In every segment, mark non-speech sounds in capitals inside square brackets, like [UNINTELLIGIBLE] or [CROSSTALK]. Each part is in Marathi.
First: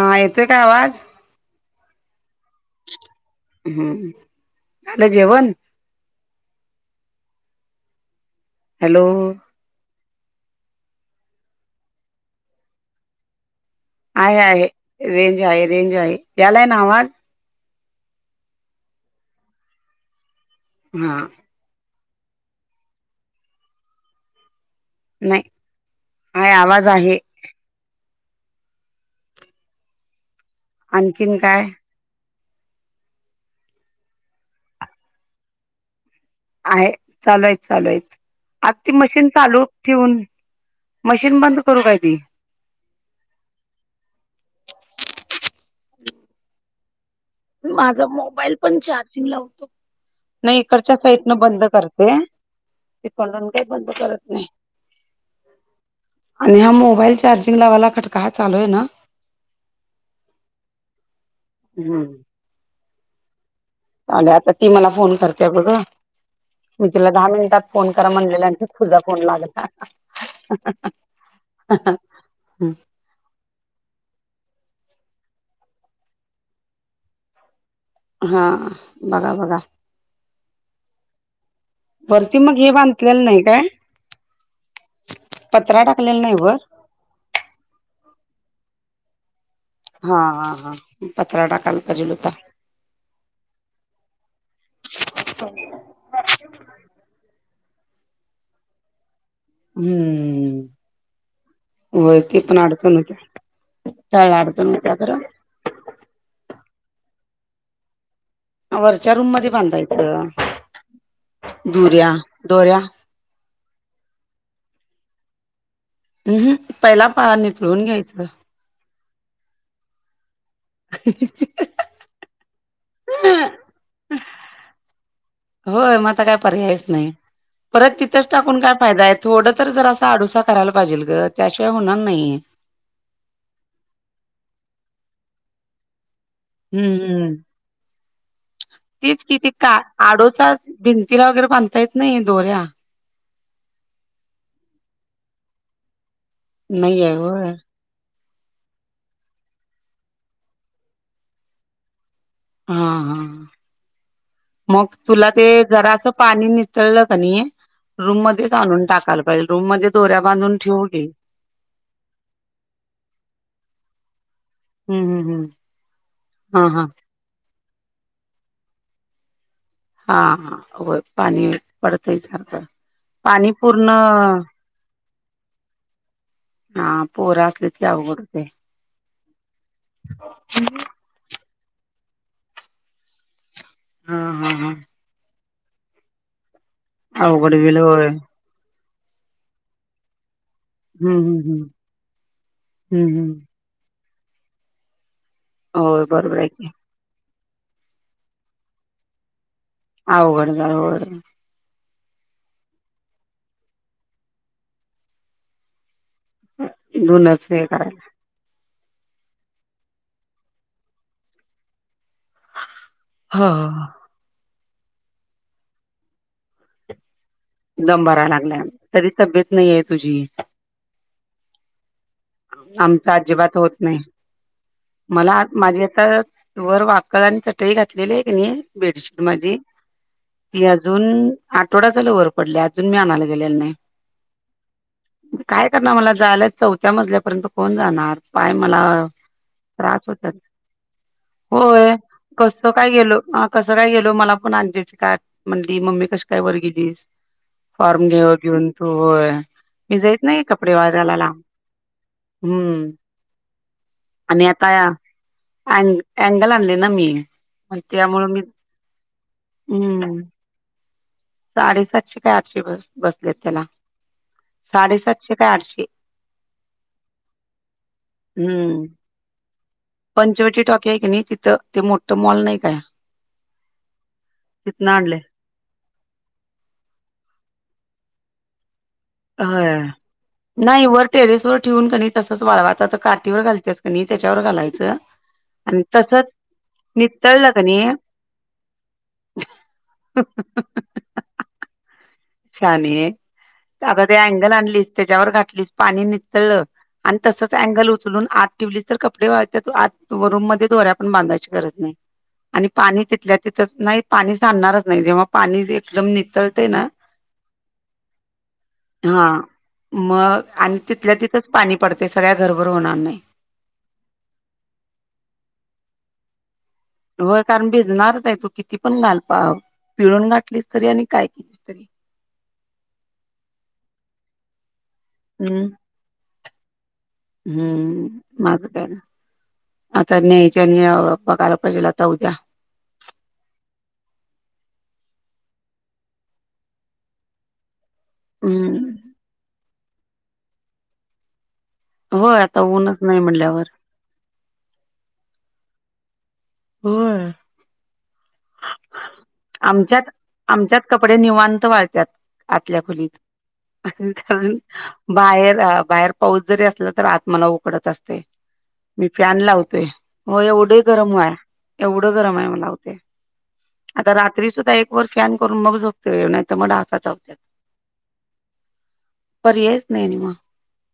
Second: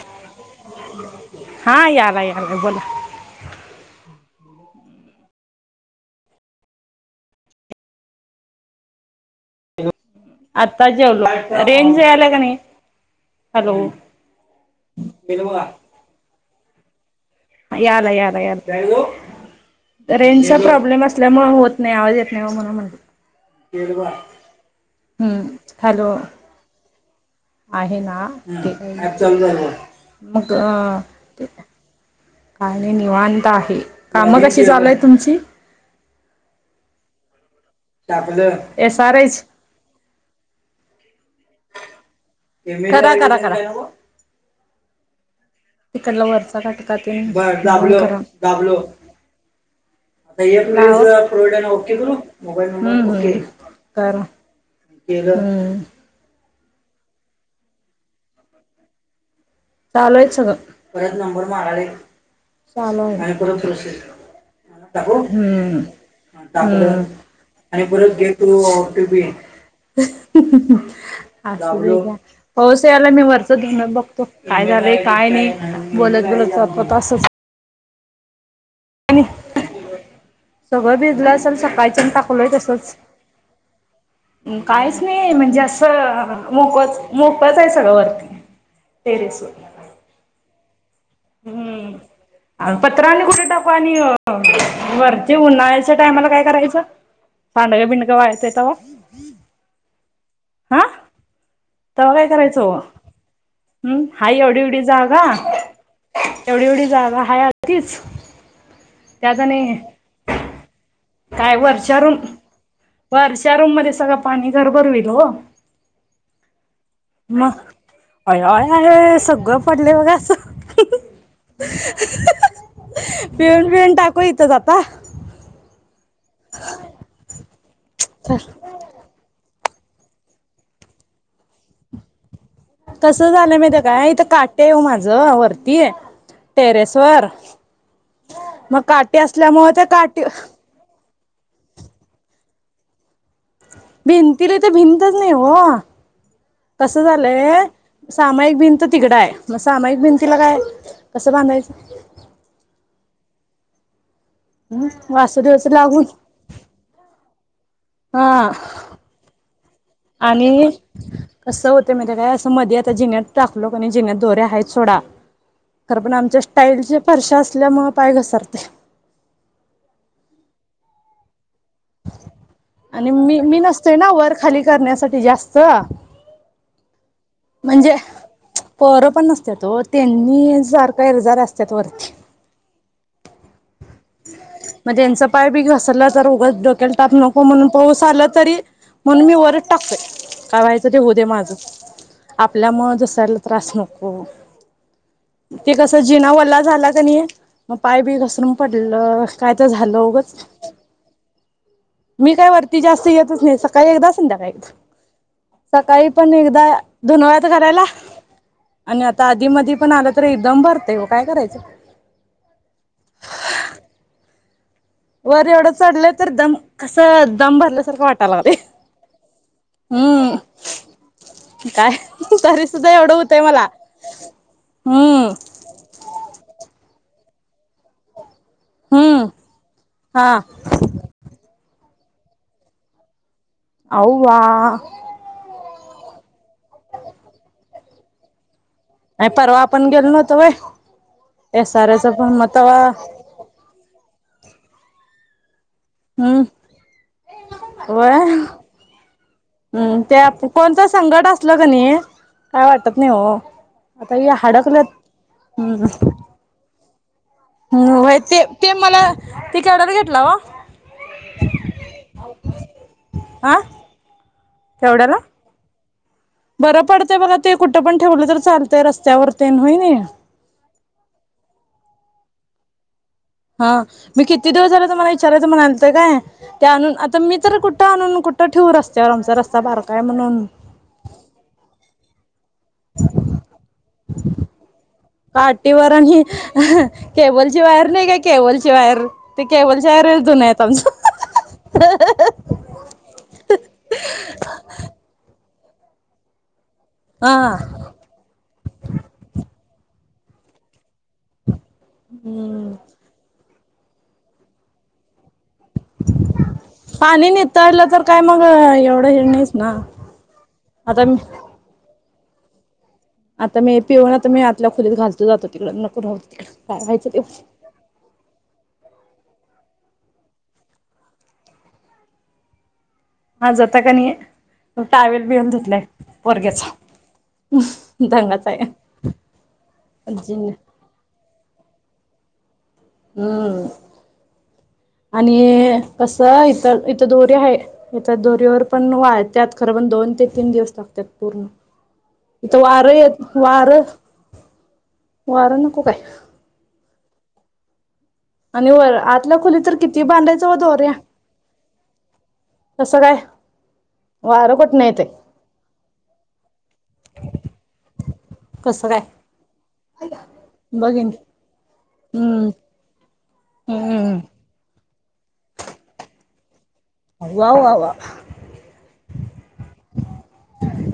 हा येतोय का आवाज? हा याला य यालाय बोला. हम्म लं जेवण. हॅलो. आता जेवलो रेंज यला का नाही हॅलो. आहे आहे रेंज आहे रेंज आहे यालाय ना आवाज. याला याला रेंजचा प्रॉब्लेम हा असल्यामुळे होत. नाही आवाज येत नाही ओ म्हणून म्हणते हम हॅलो. काय आवाज आहे. आहे ना ते मग अ आणखीन ते. काय काय नाही निवांत आहे काम कशी चालू आहेत तुमची. आहे चालूय चालूय आज ती एस आर मशीन एच चालू. ठेवून मशीन बंद करू काय ती. करा करा करा. तिकडला वरचाटका तेल दाबलो माझा मोबाईल दाबलो. पण चार्जिंग लावतो. नाही इकडच्या आता साईडनं प्रोड बंद ओके ग करते. मोबाईल ओके हम हम तिकडून काही बंद करत करा. नाही. हम. आणि हा मोबाईल चार्जिंग लावाला खटका हा चालूआहे ना. चालू आहे सगळं बच नूर माराले हम्म चालू आहेर. चाले आता ती मला फोन करते बघं. ा आणि बर करा घे म्हणलेला तू आणि ती तुझा टू बी. फोन लागला. असू दे ग. ल मी वरच धुणं बघतो काय झालंय काय नाही बोलत बोलत जातो अस. हा बघा बघा. सगळं भिजलं अस आणि सकाळच्यान वरती टाकलोय मग हे तसंच. बांधलेलं नाही काय काहीच नाही म्हणजे पत्रा टाकलेला नाही असं वर मोकच. मोकळच आहे वरती सगळं टेरेसवर. हा हा हा पत्रा टाकायल पाहिजेल होता. अ पत्रांने कुठे टाकू आणि वरती उन्हाळ्याच्या टायमाला काय करायचं. पांडग बिडगं वाळतय तवा. हम्म. तव्हा होय काय ते पण करायचं ओ अडचण होत्या हम् त्यावेळी हाय एवढी अडचण एवढी होत्या खरं जागा. एवढी एवढी जागा हाय हा तीच. वरच्या रूम मध्ये बांधायचं काय वरच्या दुऱ्या रूम दोऱ्या वरच्या रूम मध्ये सगळं पाणी घरभर होईल हो. हम्म पहिला पा मग नितळून घ्यायचं आया आया आया आया सगळं पडलय बघा. पिळून पिळून टाकू हितच आता होय मग आता काय पर्यायच नाही परत तिथंच टाकून काय- फायदा आहे थोडं तर जर असा आडुसा करायला पाहिजेल ग त्याशिवाय होणार नाही. कसं झालंय माहितीये काय इथं काठी ओ माझं वरती हम्म टेरेस वर हम्म मग काटी तेच कि का असल्यामुळे ते काटी आडोचा भिंतीला वगैरे बांधता येत नाही दोऱ्या भिंतीला इथं भिंतच नाही ओ कस नाही आहे होय झालंय सामायिक भिंत तिकडं आहे मग सामायिक भिंतीला काय कसं बांधायचं हा हा हम् मग तुला ते वासुदेवच लागून जरासं पाणी नि. कळलं क नाही रूम हा मध्येच आणून टाकायला पाहिजे रूम मध्ये दोऱ्या बांधून आणि ठेवू दे कसं होतं माहिती आहे काय असं मध्ये आता जिण्यात टाकलो जिण्यात दोरे आहेत सोडा हम्म हम्म हम्म खरं पण आमच्या हा हा स्टाईलचे फर्शा असल्या मुळं पाय घसरते हा हा होय पाणी पडतंय सारखं आणि मी पाणी मी पूर्ण नसतोय ना वर खाली करण्यासाठी जास्त हा पोरं अस म्हणजे पोरं पण नसत्यात हो त्यांनी सारखं येरझाऱ्या असत्यात वरती हा हा हा त्यांच पाय बी घसरलं तर उगाच डोक्याला ताप नको अवघड म्हणून होईल पाऊस होय आला तरी म्हणूनच मी वरच टाकतोय काय व्हायच ते होऊ हम्म दे हम्म माझं हम्म आपल्यामुळं हम्म हम्म दुसऱ्याला त्रास नको हो हो ते कसं होय जिना बरोबर आहे वल्ला की झाला नाही मग पाय बी घसरून पडलं काय तर झालं उगच अवघड होणार होय मी काय वरती जास्त येतच नाही सकाळी एकदा संध्याकाळी एकदा सकाळी पण एकदा धुनं वाळत धुनच हे घालायला करायला आणि आता आधी मधी पण आलं तरी दम भरतेंय हो काय करायचं हा हा हा वर एवढं चढल तर दम कस दम भरल्यासारखं भरायला वाटायला लागलय. लागलाय तरी तब्येत नाही आहे तुझी काय तरी सुद्धा आमचा एवढं होतय अजिबात मला होत नाही हम्म मला माझी आता वर वाकळ आणि चटई घातलेली आहे की नाही बेडशीट हम्म माझी हा ती अजून. दोन आठवडा झालं वर पडल्या अजून मी आणायला गेलेलो नाही अव्वा काय करणार मला जायला चौथ्या मजल्यापर्यंत कोण जाणार पाय मला आणि परवा आपण त्रास गेल होतात नव्हतो व्हय होय कसं काय [UNINTELLIGIBLE] गेलो कसं काय गेलो मला पण आंजीची का म्हणली मम्मी कशी काय हम्म वर गेलीस व्हय हम्म [UNINTELLIGIBLE] मी ते जात नाही आप कपडे कोणतं वाळत संकट घालायला असलं का नाही काय वाटत नाही हो आता ही हाड [UNINTELLIGIBLE] अँगल आणले ना मी मग होय त्यामुळे मी ते ते मला ते केवढ्याला घेतलं हम्म ओ साडेसातशे का आठशे बसल्यात हा त्याला केवढ्याला साडेसातशे का आठशे बरं पडतंय बघा ते कुठं पण ठेवलं तर चालतंय हम्म रस्त्यावर तेन होई नाय पंचवटी टॉकी आहे की तिथं ते मोठ मॉल नाही काय हा मी किती दिवस झालं तिथनं तुम्हाला आणलय विचारत असं म्हणालतं काय, ते आणून, आता मी तर कुठं आणून कुठं ठेऊ रस्त त्याच्यावर आमचा रस्ता होय बारकाय म्हणून नाही वर टेरेस वर ठेवून क णी तसच वाळवायच, आता काठीवर घालत्यास कनी त्याच्यावर घालायचं आणि काटीवर हि, तसंच नितळलं केबलची कणी वायर नाही काय केबलची वायर ते केबलची वायरच जून हाईत आमचं. शाने. आता ते अँगल आणलीस, त्याच्यावर घातलीस, पाणी नितळलं, आणि हा तसच अँगल उचलून आत ठेवलीस तर कपडे वाळत्यात, आत रूम मध्ये दोऱ्या पण बांधायची गरज नाही, आणि हम्म पाणी तिथल्या तिथंच नाही पाणी सांडनारच नाही, जेव्हा पाणी एकदम निथळतेना पाणी निथळल तर काय मग हे हां, नाहीच ना मग आणि आता तिथल्या मी तिथंच पाणी पडतय सगळ्या घरभर होणार नाही. आता मी पिळून आता मी आतल्या खोलीत घालतो जातो तिकडं, नको राहुदे तिकंड. होय, कारण भिजणारच हाय, तू किती पण घाल पिळून घातलीस तरी आणि काय केलीस तरी. आज आता क नाही, टावेल बिवेल हम्म धुतलाय पोरग्याचा. हम्म, दंगाच आहे माझं काय, आता आज्जींनी न्यायच न्यावं बघायला पाहिेजेल आता उद्या. हम्म,, आणि कसं, इथ इथं दोरी हाय इथं दोरीवर पण हम्म वाळत्यात, खरं पण दोन ते तीन दिवस लागत्यात पूर्ण. होय इथं आता वार ऊनच नाही येत म्हणल्यावर वारं, वारं नको काय. होय. आणि वर आतल्या खोली तर आमच्यात, किती बांधायचं व आमच्यात दोऱ्या कपडे निवांत वाळत्यात. आतल्या कसं काय खुलीत, वारं कुठनं येतंय बाहेर अ बाहेर पाऊस जरी असला तर आत मला उकडत असतय. कसं काय मी फॅन लावतोय, हो एवढं बघीन गरम हाय, एवढं गरम हाय हम्म म लावतय. आता हम्म रात्री सुद्धा एक वर फॅन करून मग झोपतोय, नाही तर मग डासा चावत्यात, वा वा वा पर्यायच नाही आणि मग.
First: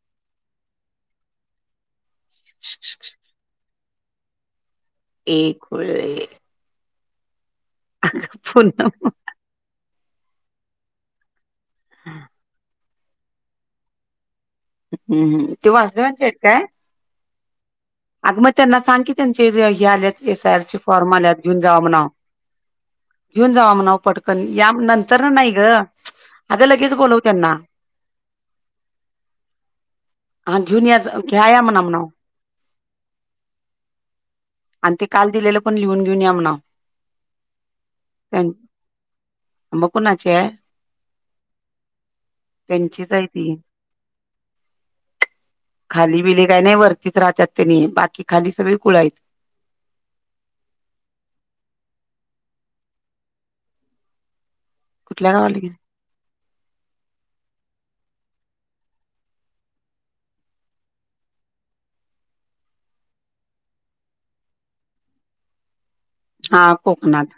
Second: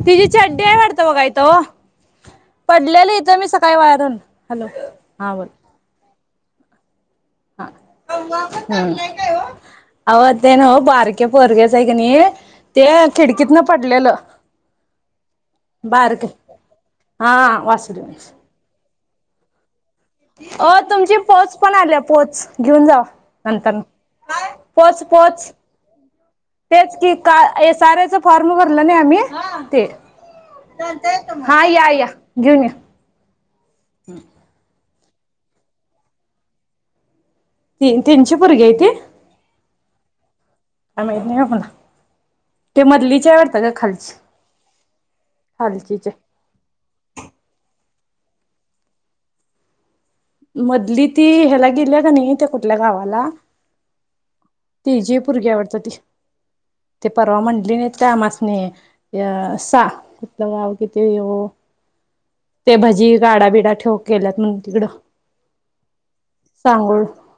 तिझी चड्डी आहे वाटतं बघा इथ ओ, पडलेली इथं मी स सकाळी वायरन हॅलो ए हां बोल खुळेऽऽऽ ह पुन्हा हम्म, आवं ते न्हवं बारक ते पोरग्याच आहे का नाही, ते खिडकीत न पडलेलं. हम्म, ते बारक वासुदेवांचे आहेत काय? हा वासुदेव. अग मग त्यांना सांग की त्यांचे हे आल्यात ओ एसआरचे फॉर्म तुमची आल्यात पोच घेऊन पण जावा आल्या म्हनाव, पोच घेऊन जावा घेऊन जावा नंतर म्हनाव पट पण, या, पोच नंतर न पोच नाही गं तेच की, का एसआरएचा फॉर्म भरलं नाही आम्ही, हं,, ते हा घेऊन या घ्या हा म्हणा या म्हणाव. या, घेऊन या. आण ते काल दिलेलं पण लिहून घेऊन या म्हणावं. ती तेनचि पोरगी आय ती. मग कुणाची हाय? काय माहित नाही बा मला, ते त्यांचीच मधलीचे आहे ती वाटतं ग खालची. खालचीचे खाली बीली काय नाही, वरतीच राहत्यात त्यनी, बाकी खाली सगळी कुळं हायत. मधली ती ह्याला गेल्या क नाही, त्या कुठल्या गावाला तीजी कुठल्या पुरगी हाय गावाला गे वाटतं ती,, ते परवा म्हणली नाहीत काय आम्हासणी या सा कुठलं गाव तिथे ओ ते भजी गाडाबिडा ठेव केल्यात म्हणून तिकडं हा सांगून कोकणात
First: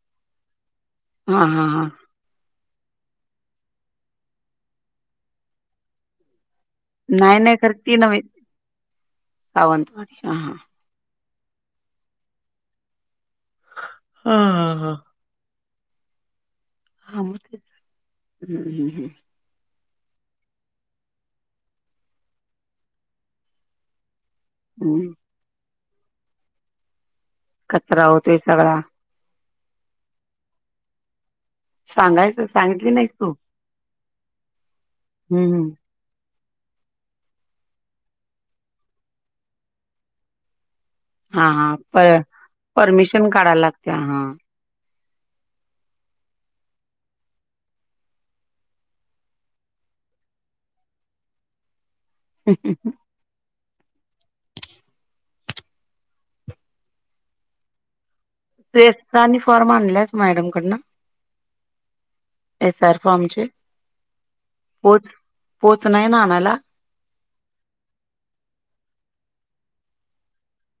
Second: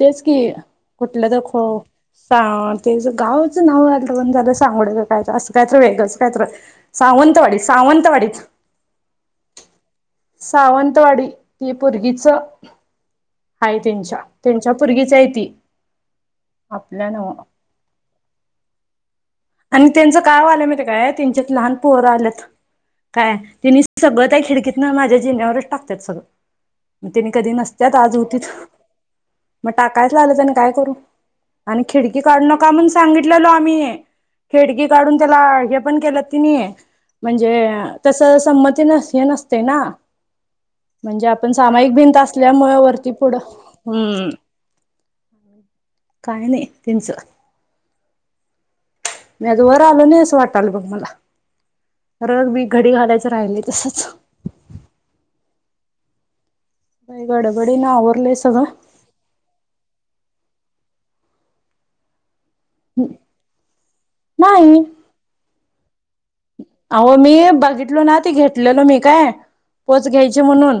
तेच की कुठलं तर हा हा खो. हा सां तेच गावचं नाव आलंत पण, झालं सांगड काय असं कायतर वेगंचं कायतर नाही नाही सावंतवाडी, खर ती नव्हे सावंतवाडीत, सावंतवाडी हा हा सावंतवाडी- ते पोरगीच आहे त्यांच्या, हा त्यांच्या हा हा पोरगीच आहे ती आपल्या हा मग नव्ह. ते हम्म हम् हम्. आणि त्यांचं काय व्हायला माहित काय? त्यांच्यात लहान पोर आल्यात काय तिनी सगळं त्या खिडकीत हम्म माझ्या जीनावरच टाकतात सगळं. मग तने कधी नसत्यात कचरा आज होतोय होतीत, सगळा मग टाकायच लागल्यात मग काय करू? आणि खिडकी काढू सांगायचं नंका म्हणून सांगितली नाहीस तू सांगितलेलो आम्ही खिडकी काढून त्याला हम्म हम्म हे. पण केला त्यांनी, म्हणजे तस संमती हे नसते ना म्हणजे हा आपण हा समाईक प भिंत असल्यामुळ वरती परमिशन पुढं, काढायला लागते हम्म.. हा काय नाही त्यांचं. मी आज वर आलो नाही अस वाटाल बग मला, रग बीग घडी घालायचं राहिल तसंच.. गडबडीन आवरलेस. ते एकटा आणि फॉर्म आणलाच मॅडम कडन? एस आरफ आमचे, नाही पोच पोच नाही ना आणायला? अहो मी बघितलो ना, ते घेतलेलो मी काय? पोच घ्यायची म्हणून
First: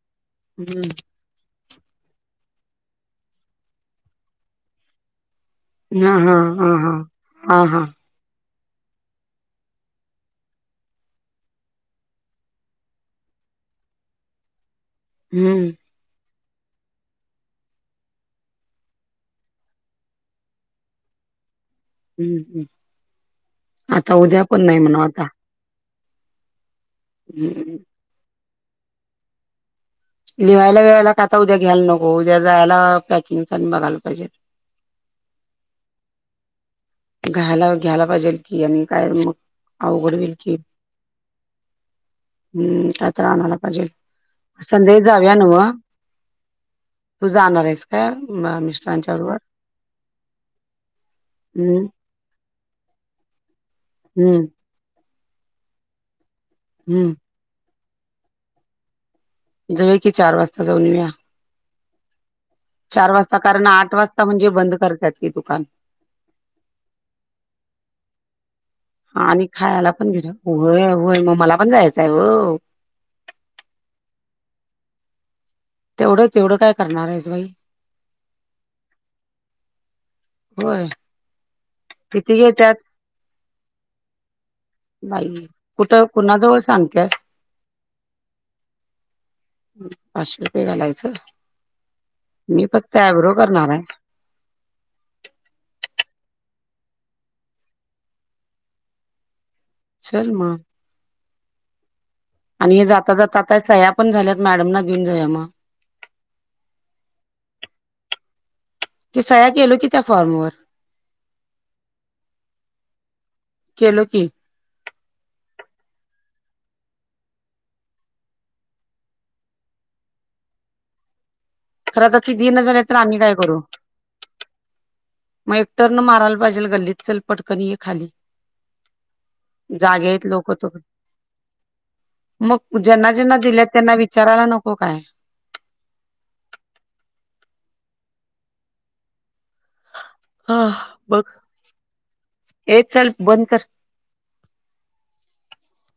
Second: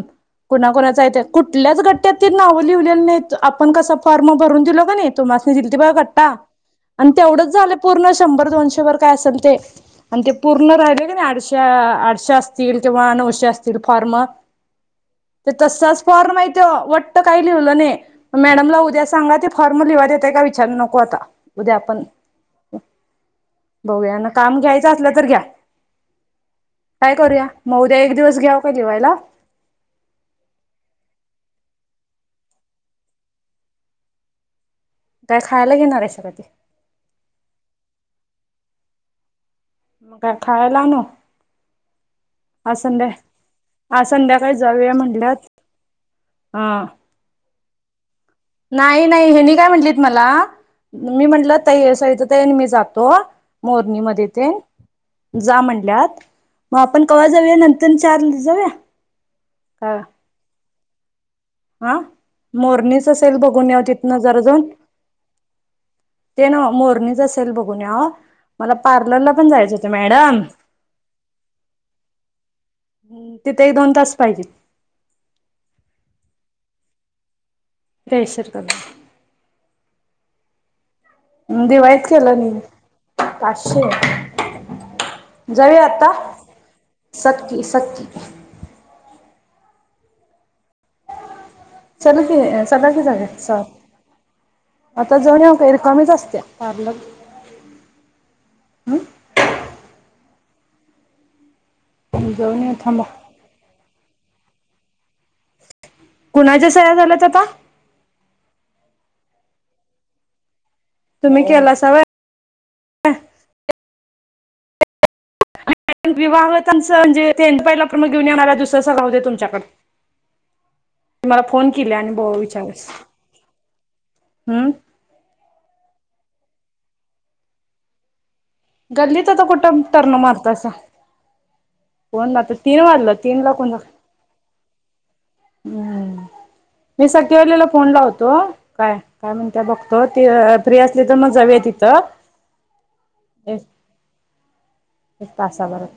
कुणा हम्म कोणाच येत कुठल्याच गट्यात त नावं लिहुलेली नाहीत आपण कस फॉर्म भरून दिलो कानि. तुम्हासनी दिली ते बघ हा गट्टा, हा हा हा आणि तेवढंच हा झालं हा पूर्ण शंभर दोनशे वर काय असेल ते आणि ते पूर्ण राहिले का नाही, आठशे आठशे असतील किंवा नऊशे असतील फॉर्म ते हम्म तसच फ्रॉम नाही तो, वट काही लिहुलं नाही. मॅडमला उद्या सांगा ते फॉर्म लिवाहय देतय का विचारू नको? आता उद्या आपण आता बघूया ना उद्या काम पण नाही, घ्यायचं म्हणो आता. [INAUDIBLE] काय करूया मग उद्या? एक दिवस घ्याव का लिवायला. लिहायला वेवायला का आता उद्या घ्यायला नको, उद्या जायला पॅकिंग बघायला पाहिजे. काय खायला घेणार आहेस काय? खायला घ्यायला पाहिजे की, आणि काय मग अवघड काय होईल की खायला आणू? आज हम्म काय तर आणायला पाहिजे संध्याकाळी जाऊया संध्याकाळी म्हटल्यात. हा. तु जाणार आहेस काय? नाही मिस्टरांच्या नाही बरोबर, हेनी काय म्हटलीत मला मी म्हंटलं हम्म तई सविता ताई आणि मी जातो. मोरणी मध्ये हम्म टेन जा म्हणल्यात, मग आपण हम्म कवा जाऊया नंतर न चार दिवस जाऊया. जाऊया का की चार वाजता, जाऊन येऊ या. हा, मोरणीच सेल वाजता कारण बघून येऊया आठ तिन वाजता जरा म्हणजे जाऊन बंद करतात की दुकान ते नव्ह मोरणीच सेल बघून याव मला पार आणि खायला पण होय, होय मग मला पण जायचं आहे हो. तिथ एक दोन तास पाहिजे. तेवढं तेवढं काय करणार आहेस. फेशियल करू. होय दिवाळीत केलं किती घेत्यात नाही पाचशे. बाई जाऊ कुठं आता कुणाजवळ सांगत्यास सकी सकी. पाचशे रुपये घालायचं. चला की, मी चला फक्त की सग आयब्रो स. करणार आहे आता जाऊन येऊ का हि रिकामीच आसत्या, पार्लर चल मग हम्म जाऊन येऊ आणि हे थांबा जाता जाता सह्या पण झाल्यात मॅडम ना देऊन जाऊ मग. कुणाच्या सह्या झाल्यात आता? ते सह्या केलो की त्या फॉर्मवर तुम्ही केलासा व्हय? केलं की विवाहतत्याचं म्हणजे पहिल घेऊन येणार दुसंर राहूदे तुमच्याकड. मला फोन केली खरं आणि आता ती बाव देईना झाल्या विचारलस तर आम्ही काय करू हम्म? मग एक टर्न माराला पाहिजेल गल्लीत चल पटकनये खाली. गल्लीत आता कुठं जागे टर्न आहेत लोक तो मारतासा? कोण आता मग तीन ज्यांना वाजलं ज्यांना तीन ला दिलेत कोण त्यांना विचारायला नको काय? हम्म मी सकिवालीला फोन लावतो काय. काय म्हणत्या बघतो, ते हा फ्री असली तर बघ मग जाऊया तिथं. ए चल बंद कर एक तासा भरात